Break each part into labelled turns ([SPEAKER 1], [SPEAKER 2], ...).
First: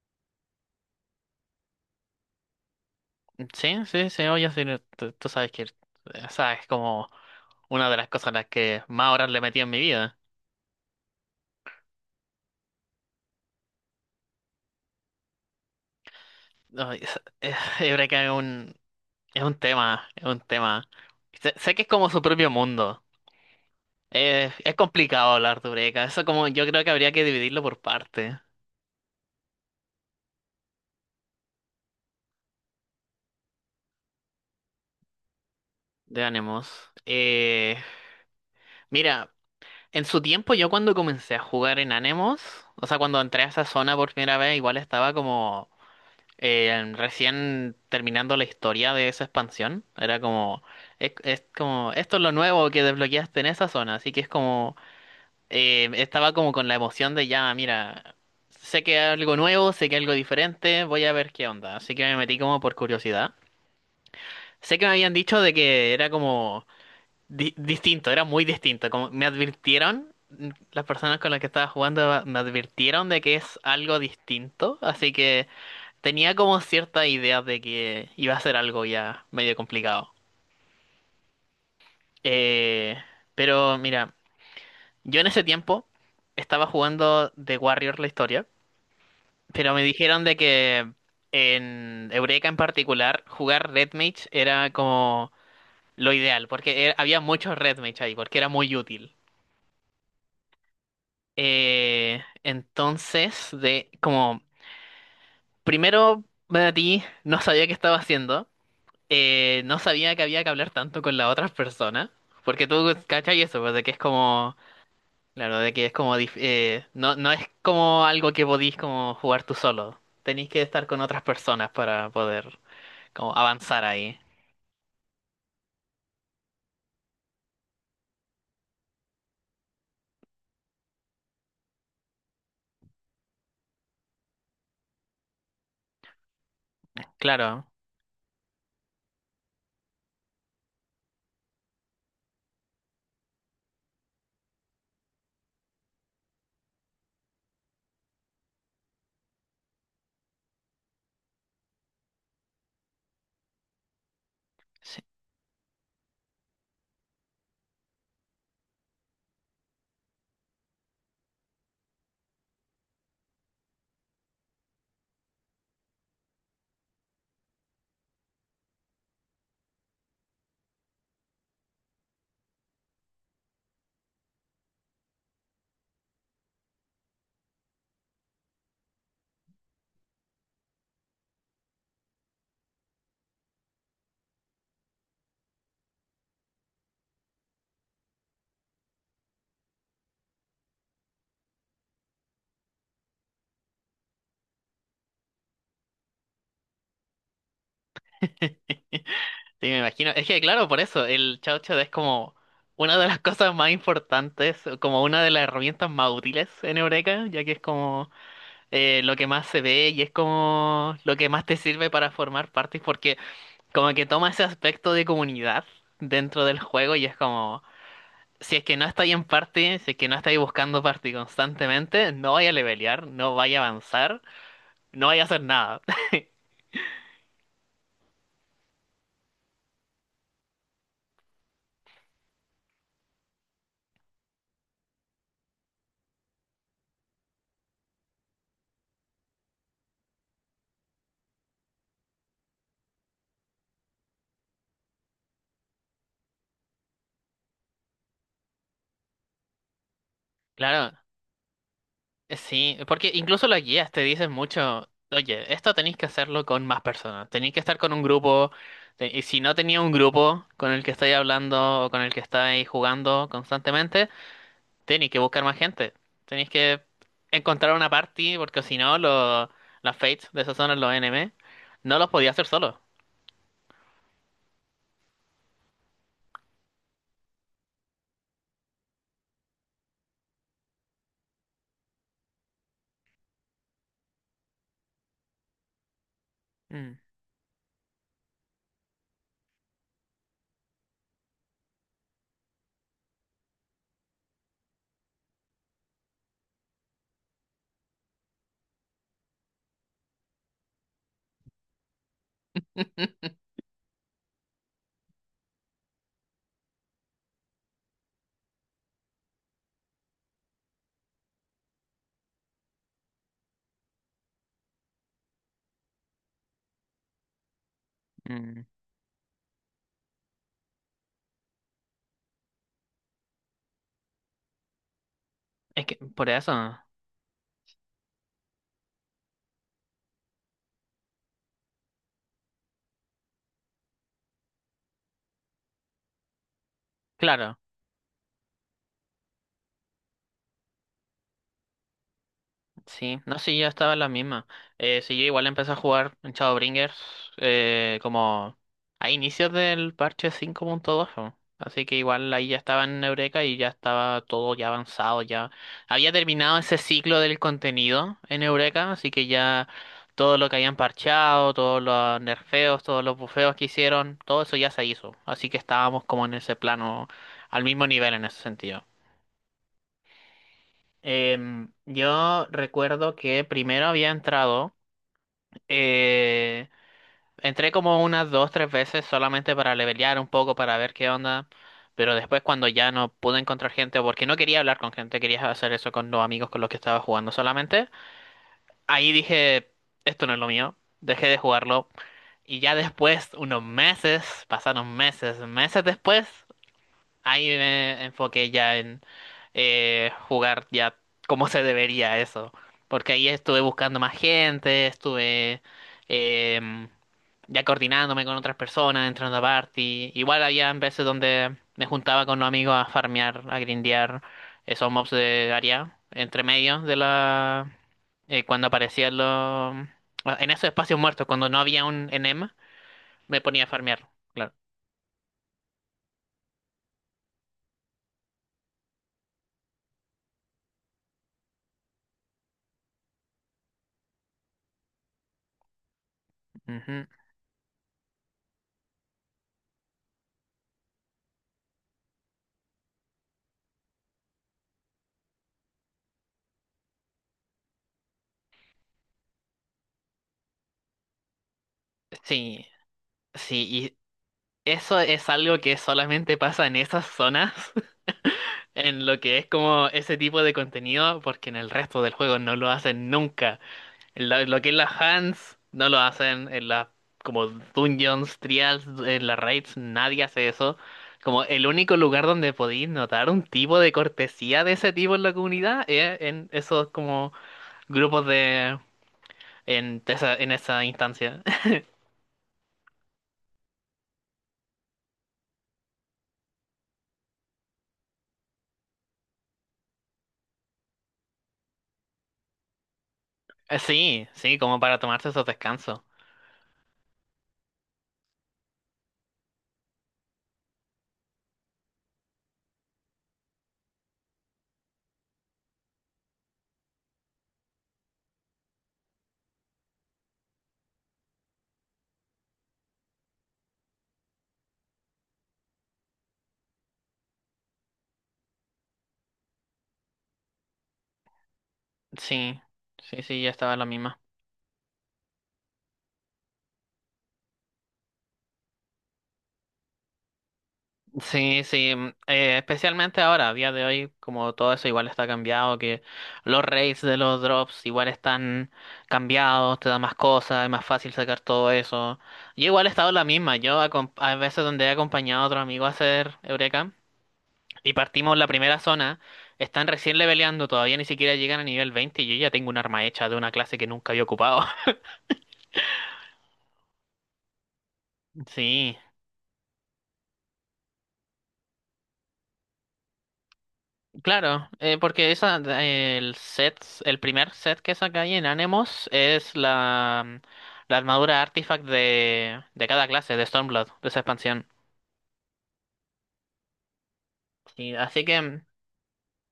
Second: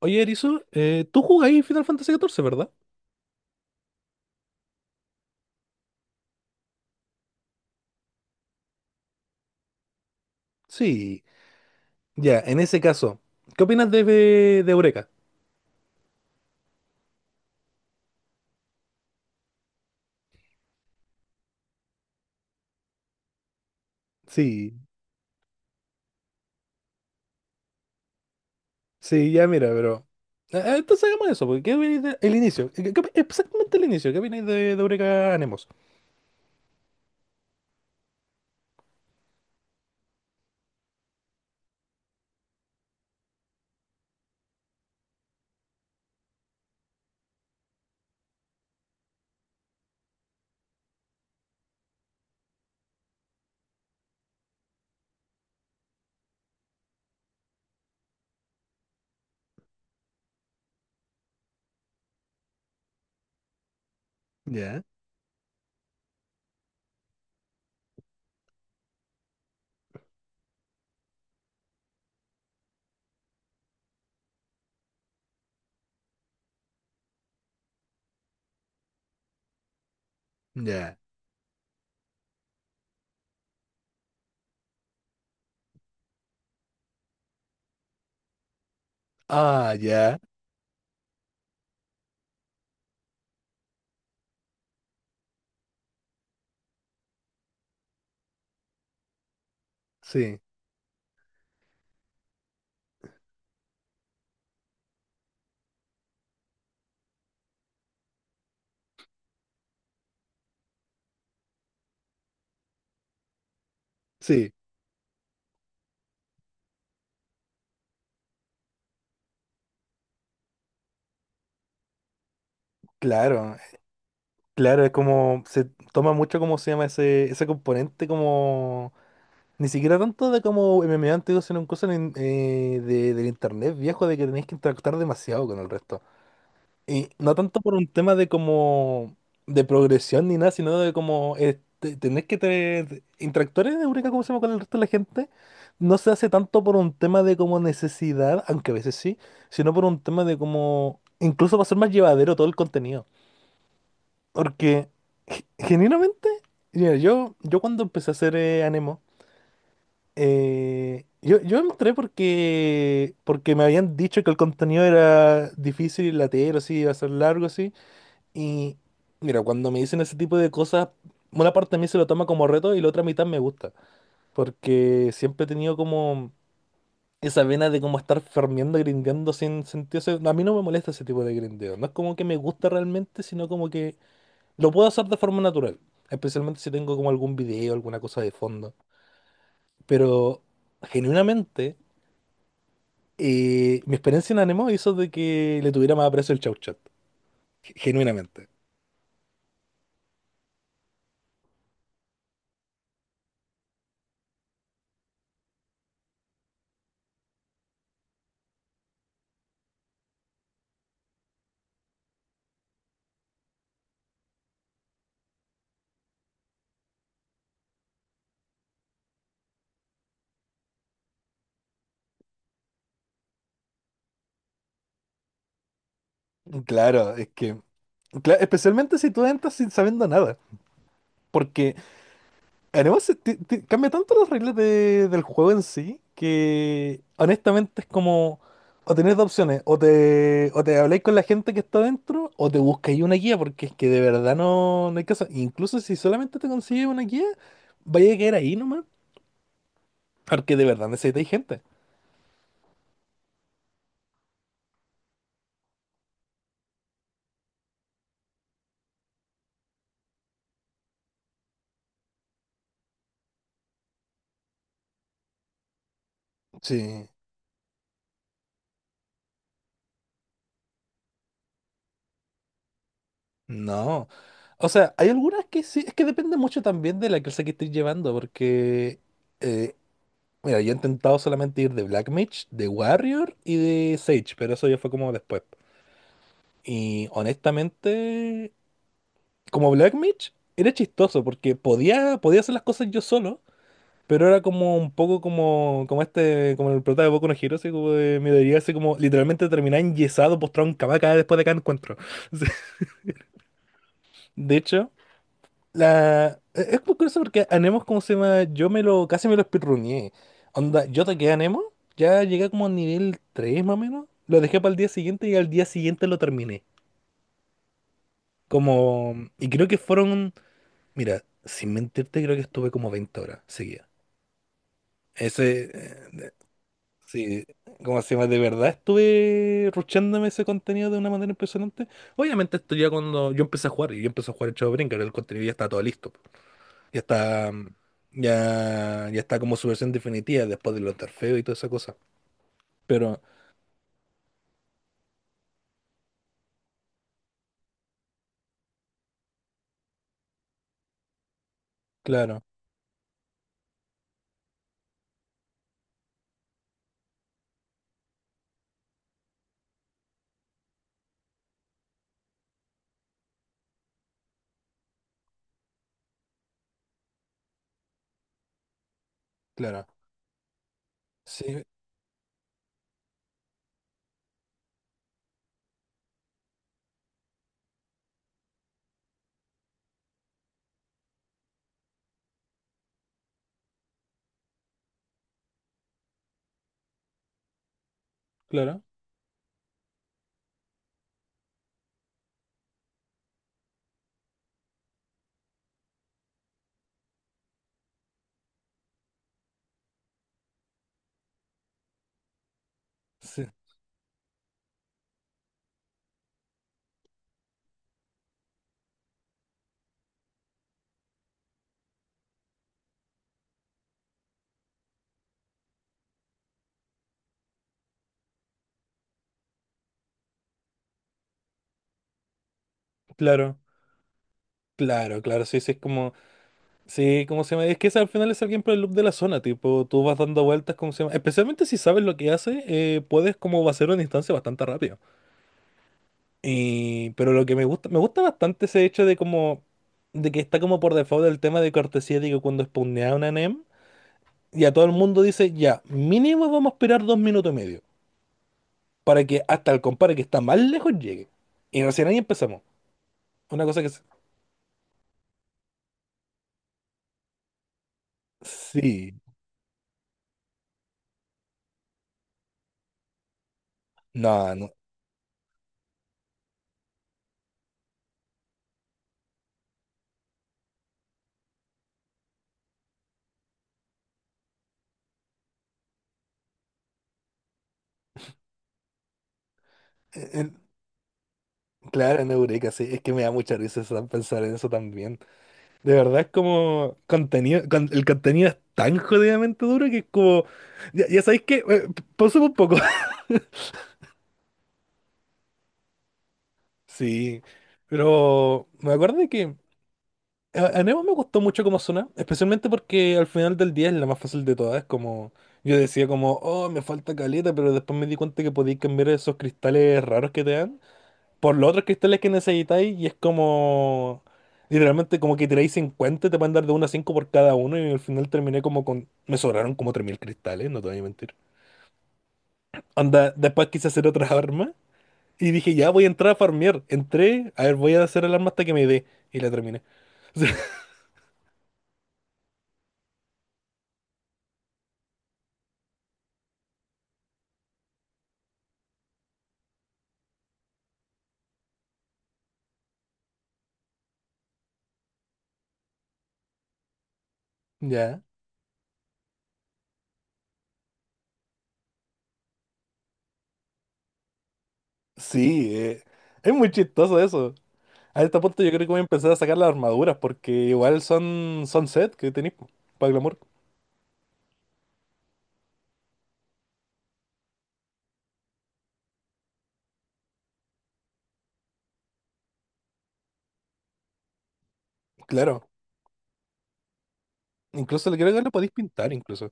[SPEAKER 1] Oye, Erizo, tú jugáis Final Fantasy XIV, ¿verdad?
[SPEAKER 2] Sí, sí, sí, oye, sí, no, tú sabes que, o sea, es como una de las cosas a las que más horas le metí en mi vida.
[SPEAKER 1] Sí. Ya, en ese caso, ¿qué opinas de Eureka?
[SPEAKER 2] No, yo creo que es un tema, es un tema. Sé que es como su propio mundo.
[SPEAKER 1] Sí.
[SPEAKER 2] Es complicado hablar de Eureka. Eso como, yo creo que habría que dividirlo por parte
[SPEAKER 1] Sí, ya mira, pero. Entonces hagamos eso, porque ¿qué opináis el inicio? Exactamente el inicio, ¿qué opináis de Eureka Anemos?
[SPEAKER 2] de Anemos. Eh, Mira, en su tiempo yo cuando comencé a jugar en Anemos, o sea, cuando entré a esa zona por primera vez, igual estaba como, recién terminando la historia de esa expansión, era como, es como, esto es lo nuevo que desbloqueaste en esa zona, así que es como, estaba como con la emoción de ya, mira, sé que hay algo nuevo, sé que hay algo diferente, voy a ver qué onda, así que me metí como por curiosidad. Sé
[SPEAKER 1] Ya,
[SPEAKER 2] que me habían dicho de que era como distinto, era muy distinto, como me advirtieron, las personas con las que estaba jugando me advirtieron de que es algo distinto, así que. Tenía como cierta idea de que iba a ser algo ya medio complicado.
[SPEAKER 1] ya.
[SPEAKER 2] Eh, pero mira, yo en ese tiempo estaba jugando The Warrior la historia,
[SPEAKER 1] Ah,
[SPEAKER 2] pero me
[SPEAKER 1] ya.
[SPEAKER 2] dijeron de que en Eureka en particular jugar Red Mage era como lo ideal, porque había muchos Red Mage ahí, porque era muy útil.
[SPEAKER 1] Sí,
[SPEAKER 2] Entonces, de como primero me metí, no sabía qué estaba haciendo. No sabía que había que hablar tanto con las otras personas, porque tú cachai eso, pues, de que es
[SPEAKER 1] sí,
[SPEAKER 2] como, claro, de que es como, no, no es como algo que podís como jugar tú solo, tenéis que estar con otras personas para poder como
[SPEAKER 1] claro,
[SPEAKER 2] avanzar ahí.
[SPEAKER 1] claro, es como. Se toma mucho, como se llama, ese componente, como ni siquiera tanto de como MMA antiguo, sino un cosa del internet viejo, de que tenéis que interactuar demasiado con el resto. Y no tanto
[SPEAKER 2] Claro.
[SPEAKER 1] por un tema de como de progresión ni nada, sino de como tenés que interactuar en Eureka, como se llama, con el resto de la gente. No se hace tanto por un tema de como necesidad, aunque a veces sí, sino por un tema de como incluso va a ser más llevadero todo el contenido. Porque
[SPEAKER 2] Sí,
[SPEAKER 1] genuinamente, mira, yo cuando empecé a hacer Anemo, yo entré porque me habían dicho que el contenido era difícil y latero, así iba a ser largo, así. Y mira, cuando me dicen ese tipo de cosas, una parte de mí se lo toma como reto y la otra mitad me gusta. Porque siempre he tenido como esa vena de como estar farmeando, grindeando sin sentido. O sea, a mí no me molesta ese tipo de grindeo. No es como que me gusta realmente, sino como que lo puedo hacer de forma natural. Especialmente si tengo como algún video, alguna cosa de fondo. Pero genuinamente. Y mi experiencia en Anemo hizo de que le tuviera más aprecio el Chau Chat, genuinamente.
[SPEAKER 2] sí, me imagino, es que claro, por eso, el Chao Chao es como una de las cosas más importantes, como una de las herramientas más útiles en Eureka, ya que es como lo que más se ve y es como lo que más te sirve para formar partes, porque como que toma ese aspecto de comunidad dentro del juego y es como, si es que no estáis en party, si es que no estáis buscando party constantemente, no vaya a levelear, no vaya a avanzar, no vaya a hacer nada.
[SPEAKER 1] Claro, es que, especialmente si tú entras sin sabiendo nada, porque Anemo cambia tanto las reglas del juego en sí que honestamente es como, o tenés dos opciones, o te habláis con la gente que está adentro, o te buscáis una guía, porque es que de verdad no hay caso. Incluso si solamente te consigues una guía, vaya a quedar ahí nomás, porque de verdad
[SPEAKER 2] Claro,
[SPEAKER 1] necesitáis gente.
[SPEAKER 2] sí, porque incluso las guías te dicen mucho, oye, esto tenéis que hacerlo con más personas, tenéis que estar con un grupo, te- y si no tenía un grupo con el que estáis hablando o con el que estáis jugando constantemente, tenéis que buscar más gente. Tenéis que
[SPEAKER 1] Sí.
[SPEAKER 2] encontrar una party, porque si no, los las Fates de esa zona, los NM, no los podía hacer solo.
[SPEAKER 1] No. O sea, hay algunas que sí, es que depende mucho también de la clase que estés llevando, porque, eh, mira, yo he intentado solamente ir de Black Mage, de Warrior y de Sage, pero eso ya fue como después.
[SPEAKER 2] Mm.
[SPEAKER 1] Y honestamente, como Black Mage, era chistoso, porque podía hacer las cosas yo solo, pero era como un poco como, como este, como el prota de Boku no Hero, así como de, me daría así como literalmente terminar enyesado, postrado en cama cada después de cada encuentro. De hecho. Es muy curioso porque Anemo, ¿cómo se llama? Yo casi me lo speedruneé. Onda, yo toqué Anemo, ya llegué como a nivel 3 más o menos. Lo dejé para el día siguiente y al día siguiente lo terminé.
[SPEAKER 2] Mm.
[SPEAKER 1] Como. Y creo que fueron. Mira, sin mentirte, creo que estuve como 20 horas seguidas. Ese...
[SPEAKER 2] Es
[SPEAKER 1] eh,
[SPEAKER 2] que, por
[SPEAKER 1] de-
[SPEAKER 2] eso,
[SPEAKER 1] Sí, ¿cómo se llama? De verdad estuve ruchándome ese contenido de una manera impresionante. Obviamente esto ya cuando yo empecé a jugar, y yo empecé a jugar el Chavo Brincar, el contenido ya está todo listo. Ya está.
[SPEAKER 2] claro.
[SPEAKER 1] Ya, ya está como su versión definitiva después de los Tarfeos y toda esa cosa.
[SPEAKER 2] Sí,
[SPEAKER 1] Pero,
[SPEAKER 2] no, sí, ya estaba en la misma. Sí, yo igual empecé a jugar en Shadowbringers como a inicios del parche 5.2, ¿no? Así que igual
[SPEAKER 1] claro,
[SPEAKER 2] ahí ya estaba en Eureka y ya estaba todo ya avanzado, ya había terminado ese ciclo del contenido en Eureka, así que ya todo lo que habían parchado, todos los nerfeos, todos los bufeos que hicieron, todo eso ya se hizo. Así que estábamos como en ese plano, al mismo nivel en ese sentido.
[SPEAKER 1] claro, sí,
[SPEAKER 2] Yo recuerdo que primero había entrado, eh, entré como unas dos, tres veces solamente para levelear un poco, para ver qué onda, pero después cuando ya no pude encontrar gente, o porque no quería hablar con gente, quería hacer eso con los amigos con los que estaba jugando solamente,
[SPEAKER 1] claro,
[SPEAKER 2] ahí dije, esto no es lo mío, dejé de jugarlo, y ya después, unos meses, pasaron meses, meses después, ahí me enfoqué ya en jugar ya como se debería eso, porque ahí
[SPEAKER 1] sí,
[SPEAKER 2] estuve buscando más gente, estuve em, ya coordinándome con otras personas, entrando a party. Igual había veces donde me juntaba con los amigos a farmear, a grindear esos mobs de área, entre medio de la cuando aparecían los. En esos espacios muertos, cuando no había un enema, me
[SPEAKER 1] claro,
[SPEAKER 2] ponía a farmear. Claro.
[SPEAKER 1] claro, claro, sí, sí, es como, sí, ¿cómo se llama? Es que ese al final es alguien por el loop de la zona, tipo, tú vas dando vueltas, ¿cómo se llama? Especialmente si sabes lo que hace, puedes como hacer una instancia bastante rápido.
[SPEAKER 2] Ujú.
[SPEAKER 1] Y, pero lo que me gusta bastante ese hecho de como, de que está como por default el tema de cortesía, digo, cuando spawnea una NEM. Y a todo el mundo dice, ya, mínimo vamos a esperar 2 minutos y medio para que hasta el compadre que está más lejos llegue. Y recién ahí empezamos.
[SPEAKER 2] Sí,
[SPEAKER 1] Una cosa que...
[SPEAKER 2] sí,
[SPEAKER 1] es-
[SPEAKER 2] eso es algo que solamente pasa en esas zonas, en lo
[SPEAKER 1] Sí,
[SPEAKER 2] que es como ese tipo de contenido, porque en el resto del juego no lo hacen nunca.
[SPEAKER 1] no,
[SPEAKER 2] Lo
[SPEAKER 1] no.
[SPEAKER 2] que es las hands, no lo hacen. En las como dungeons, trials, en las raids, nadie hace eso. Como el único lugar donde podéis notar un tipo de cortesía de ese tipo en la comunidad es en esos como grupos de, en
[SPEAKER 1] Eh,
[SPEAKER 2] esa,
[SPEAKER 1] eh,
[SPEAKER 2] en esa instancia.
[SPEAKER 1] claro, en Eureka, sí. Es que me da mucha risa, pensar en eso también. De verdad es como contenido, el contenido es tan jodidamente duro que es como. Ya, ya sabéis que. Pausa un poco.
[SPEAKER 2] Sí, sí, como para tomarse esos descansos.
[SPEAKER 1] Sí, pero me acuerdo de que a Nemo me gustó mucho como suena, especialmente porque al final del día es la más fácil de todas. Es como, yo decía como, oh, me falta caleta, pero después me di cuenta que podéis cambiar esos cristales raros que te dan por los otros cristales que necesitáis y es como, literalmente como que tiráis 50, te van a dar de 1 a 5 por cada uno y al final terminé como con, me sobraron como 3000 cristales, no te voy a mentir.
[SPEAKER 2] Sí, sí,
[SPEAKER 1] Anda,
[SPEAKER 2] sí, ya
[SPEAKER 1] después
[SPEAKER 2] estaba la
[SPEAKER 1] quise hacer
[SPEAKER 2] misma.
[SPEAKER 1] otra arma y dije, ya voy a entrar a farmear. Entré, a ver, voy a hacer el arma hasta que me dé y la terminé.
[SPEAKER 2] Sí, sí, especialmente ahora, a día de hoy, como todo eso igual está cambiado, que los rates de los drops igual están cambiados, te da más cosas, es más fácil sacar todo eso. Yo igual he estado en la misma, a veces donde he acompañado a otro amigo a hacer Eureka y
[SPEAKER 1] Ya.
[SPEAKER 2] partimos la primera zona, están recién leveleando, todavía ni siquiera llegan a nivel 20 y yo ya tengo un arma hecha de una clase que nunca había ocupado.
[SPEAKER 1] Sí, es muy chistoso eso. A este punto yo creo que
[SPEAKER 2] Sí.
[SPEAKER 1] voy a empezar a sacar las armaduras porque igual son, set que tenéis para glamour.
[SPEAKER 2] Claro, porque esa, el set, el primer set que saca ahí en Anemos es la armadura artifact de cada clase, de Stormblood, de esa expansión.
[SPEAKER 1] Claro,
[SPEAKER 2] Sí,
[SPEAKER 1] incluso
[SPEAKER 2] así
[SPEAKER 1] creo
[SPEAKER 2] que
[SPEAKER 1] que lo podéis pintar incluso.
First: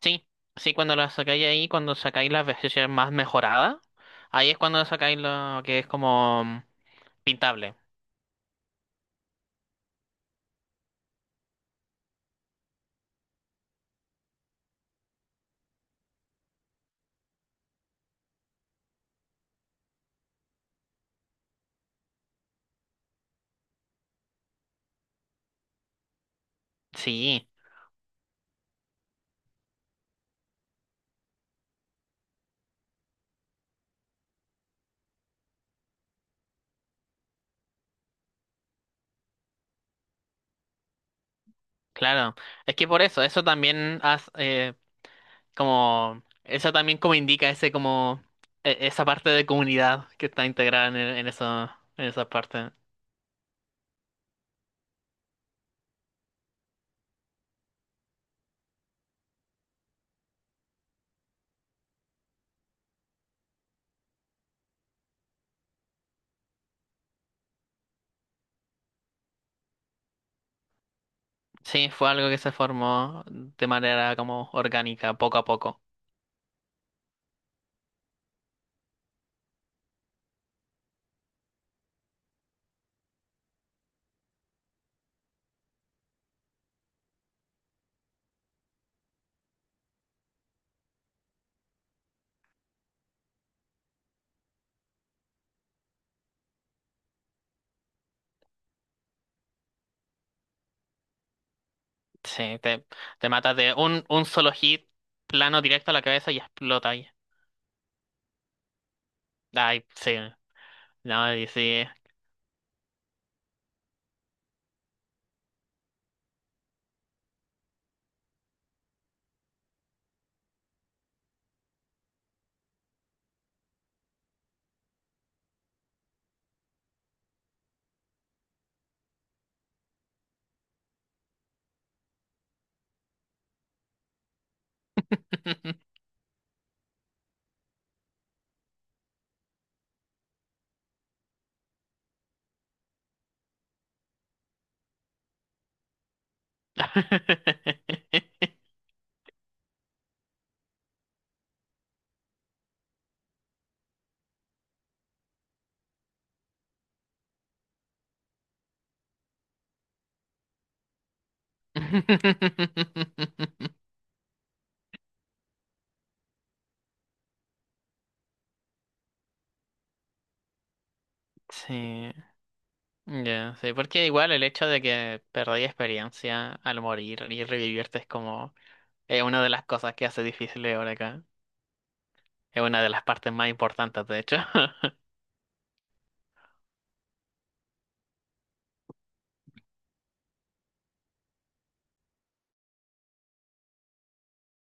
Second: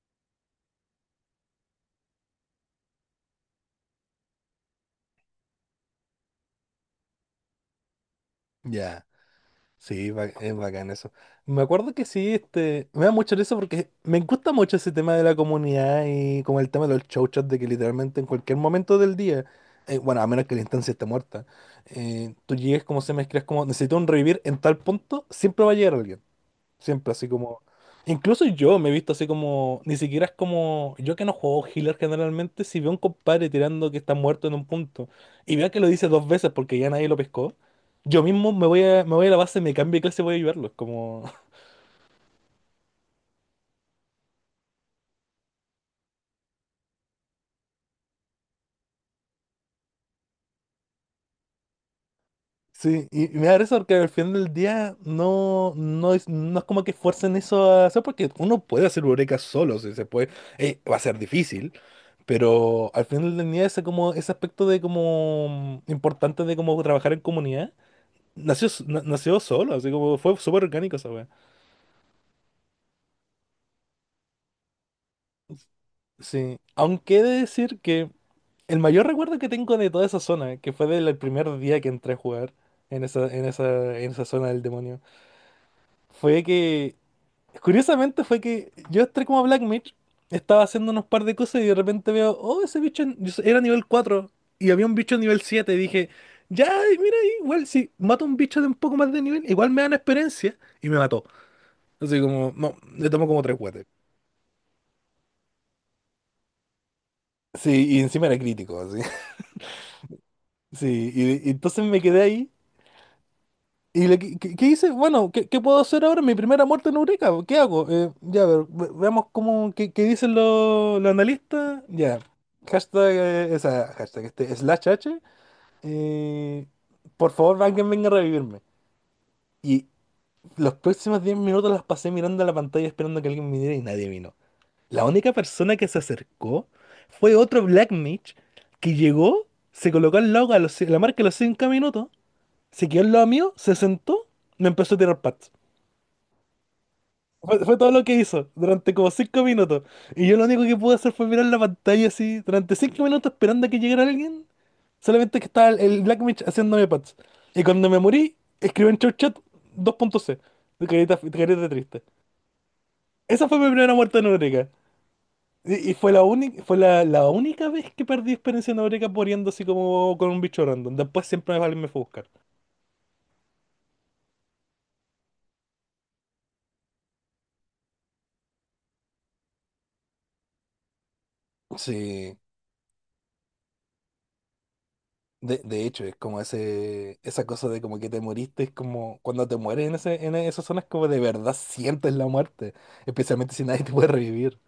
[SPEAKER 2] sí, sí, cuando la sacáis ahí, cuando sacáis la versión más mejorada, ahí es cuando sacáis lo que es como pintable.
[SPEAKER 1] Ya, sí, es bacán eso. Me acuerdo que sí, este, me da mucho eso porque me gusta mucho ese tema de la comunidad y como el tema de los show chats de que literalmente en cualquier momento del día, bueno, a menos que la instancia esté muerta, tú llegues como se mezclas como necesito un revivir en tal punto, siempre va a llegar alguien. Siempre así
[SPEAKER 2] Sí,
[SPEAKER 1] como. Incluso yo me he visto así como. Ni siquiera es como. Yo que no juego healer generalmente, si veo a un compadre tirando que está muerto en un punto y veo que lo dice 2 veces porque ya nadie lo pescó, yo mismo me voy a la base, me cambio de clase y voy a ayudarlo. Es como.
[SPEAKER 2] claro. Es que por eso, eso también hace, como, eso también como indica ese como, esa parte de comunidad que está integrada en esa parte.
[SPEAKER 1] Sí, y me da risa porque al final del día no, no es como que fuercen eso a hacer, porque uno puede hacer eureka solo, si se puede, va a ser difícil, pero al final del día ese, como, ese aspecto de como importante de como trabajar en comunidad. Nació solo, así como fue súper orgánico esa wea.
[SPEAKER 2] Sí, fue algo que se formó de manera como orgánica, poco a poco.
[SPEAKER 1] Sí. Aunque he de decir que el mayor recuerdo que tengo de toda esa zona, que fue del primer día que entré a jugar en esa, en esa zona del demonio, fue que, curiosamente fue que yo entré como a Black Mage, estaba haciendo unos par de cosas y de repente veo, oh, ese bicho era nivel 4 y había un bicho nivel 7 y dije, ya, y mira, igual si mato a un bicho de un poco más de nivel, igual me dan experiencia y me mató. Así como,
[SPEAKER 2] Sí,
[SPEAKER 1] no,
[SPEAKER 2] te,
[SPEAKER 1] le tomó
[SPEAKER 2] te
[SPEAKER 1] como
[SPEAKER 2] matas
[SPEAKER 1] tres.
[SPEAKER 2] de un solo hit, plano directo a la cabeza y explota ahí.
[SPEAKER 1] Sí, y encima era crítico, así.
[SPEAKER 2] Ay, sí,
[SPEAKER 1] Sí,
[SPEAKER 2] no, y
[SPEAKER 1] y entonces
[SPEAKER 2] sí.
[SPEAKER 1] me quedé ahí. ¿Y qué hice? Bueno, qué puedo hacer ahora? Mi primera muerte en Eureka. ¿Qué hago? Ya, a ver, veamos cómo, qué dicen los analistas. Ya, hashtag, hashtag, slash H. eh, por favor, alguien venga a revivirme. Y los próximos 10 minutos las pasé mirando a la pantalla esperando que alguien viniera y nadie vino. La única persona que se acercó fue otro Black Mage que llegó, se colocó al lado la marca a los 5 minutos, se quedó al lado mío, se sentó, me empezó a tirar pats. Fue todo lo que hizo durante como 5 minutos. Y yo lo único que pude hacer fue mirar la pantalla así durante 5 minutos esperando a que llegara alguien. Solamente que estaba el Black Mage haciéndome pats. Y cuando me morí, escribí en Chow Chat dos punto c, de carita triste. Esa fue mi primera muerte en Eureka. Y fue la única, fue la, la única vez que perdí experiencia en Eureka poniendo así como con un bicho random. Después siempre alguien me fue a
[SPEAKER 2] Sí.
[SPEAKER 1] buscar.
[SPEAKER 2] Ya, sí, porque igual el hecho de que perdí experiencia al morir y revivirte es como, es una de las cosas que hace difícil ahora acá.
[SPEAKER 1] Sí,
[SPEAKER 2] Es una de las partes más importantes, de hecho.
[SPEAKER 1] de hecho, es como ese, esa cosa de como que te moriste, es como cuando te mueres en ese, en esas zonas como de verdad sientes la muerte, especialmente si nadie te puede revivir.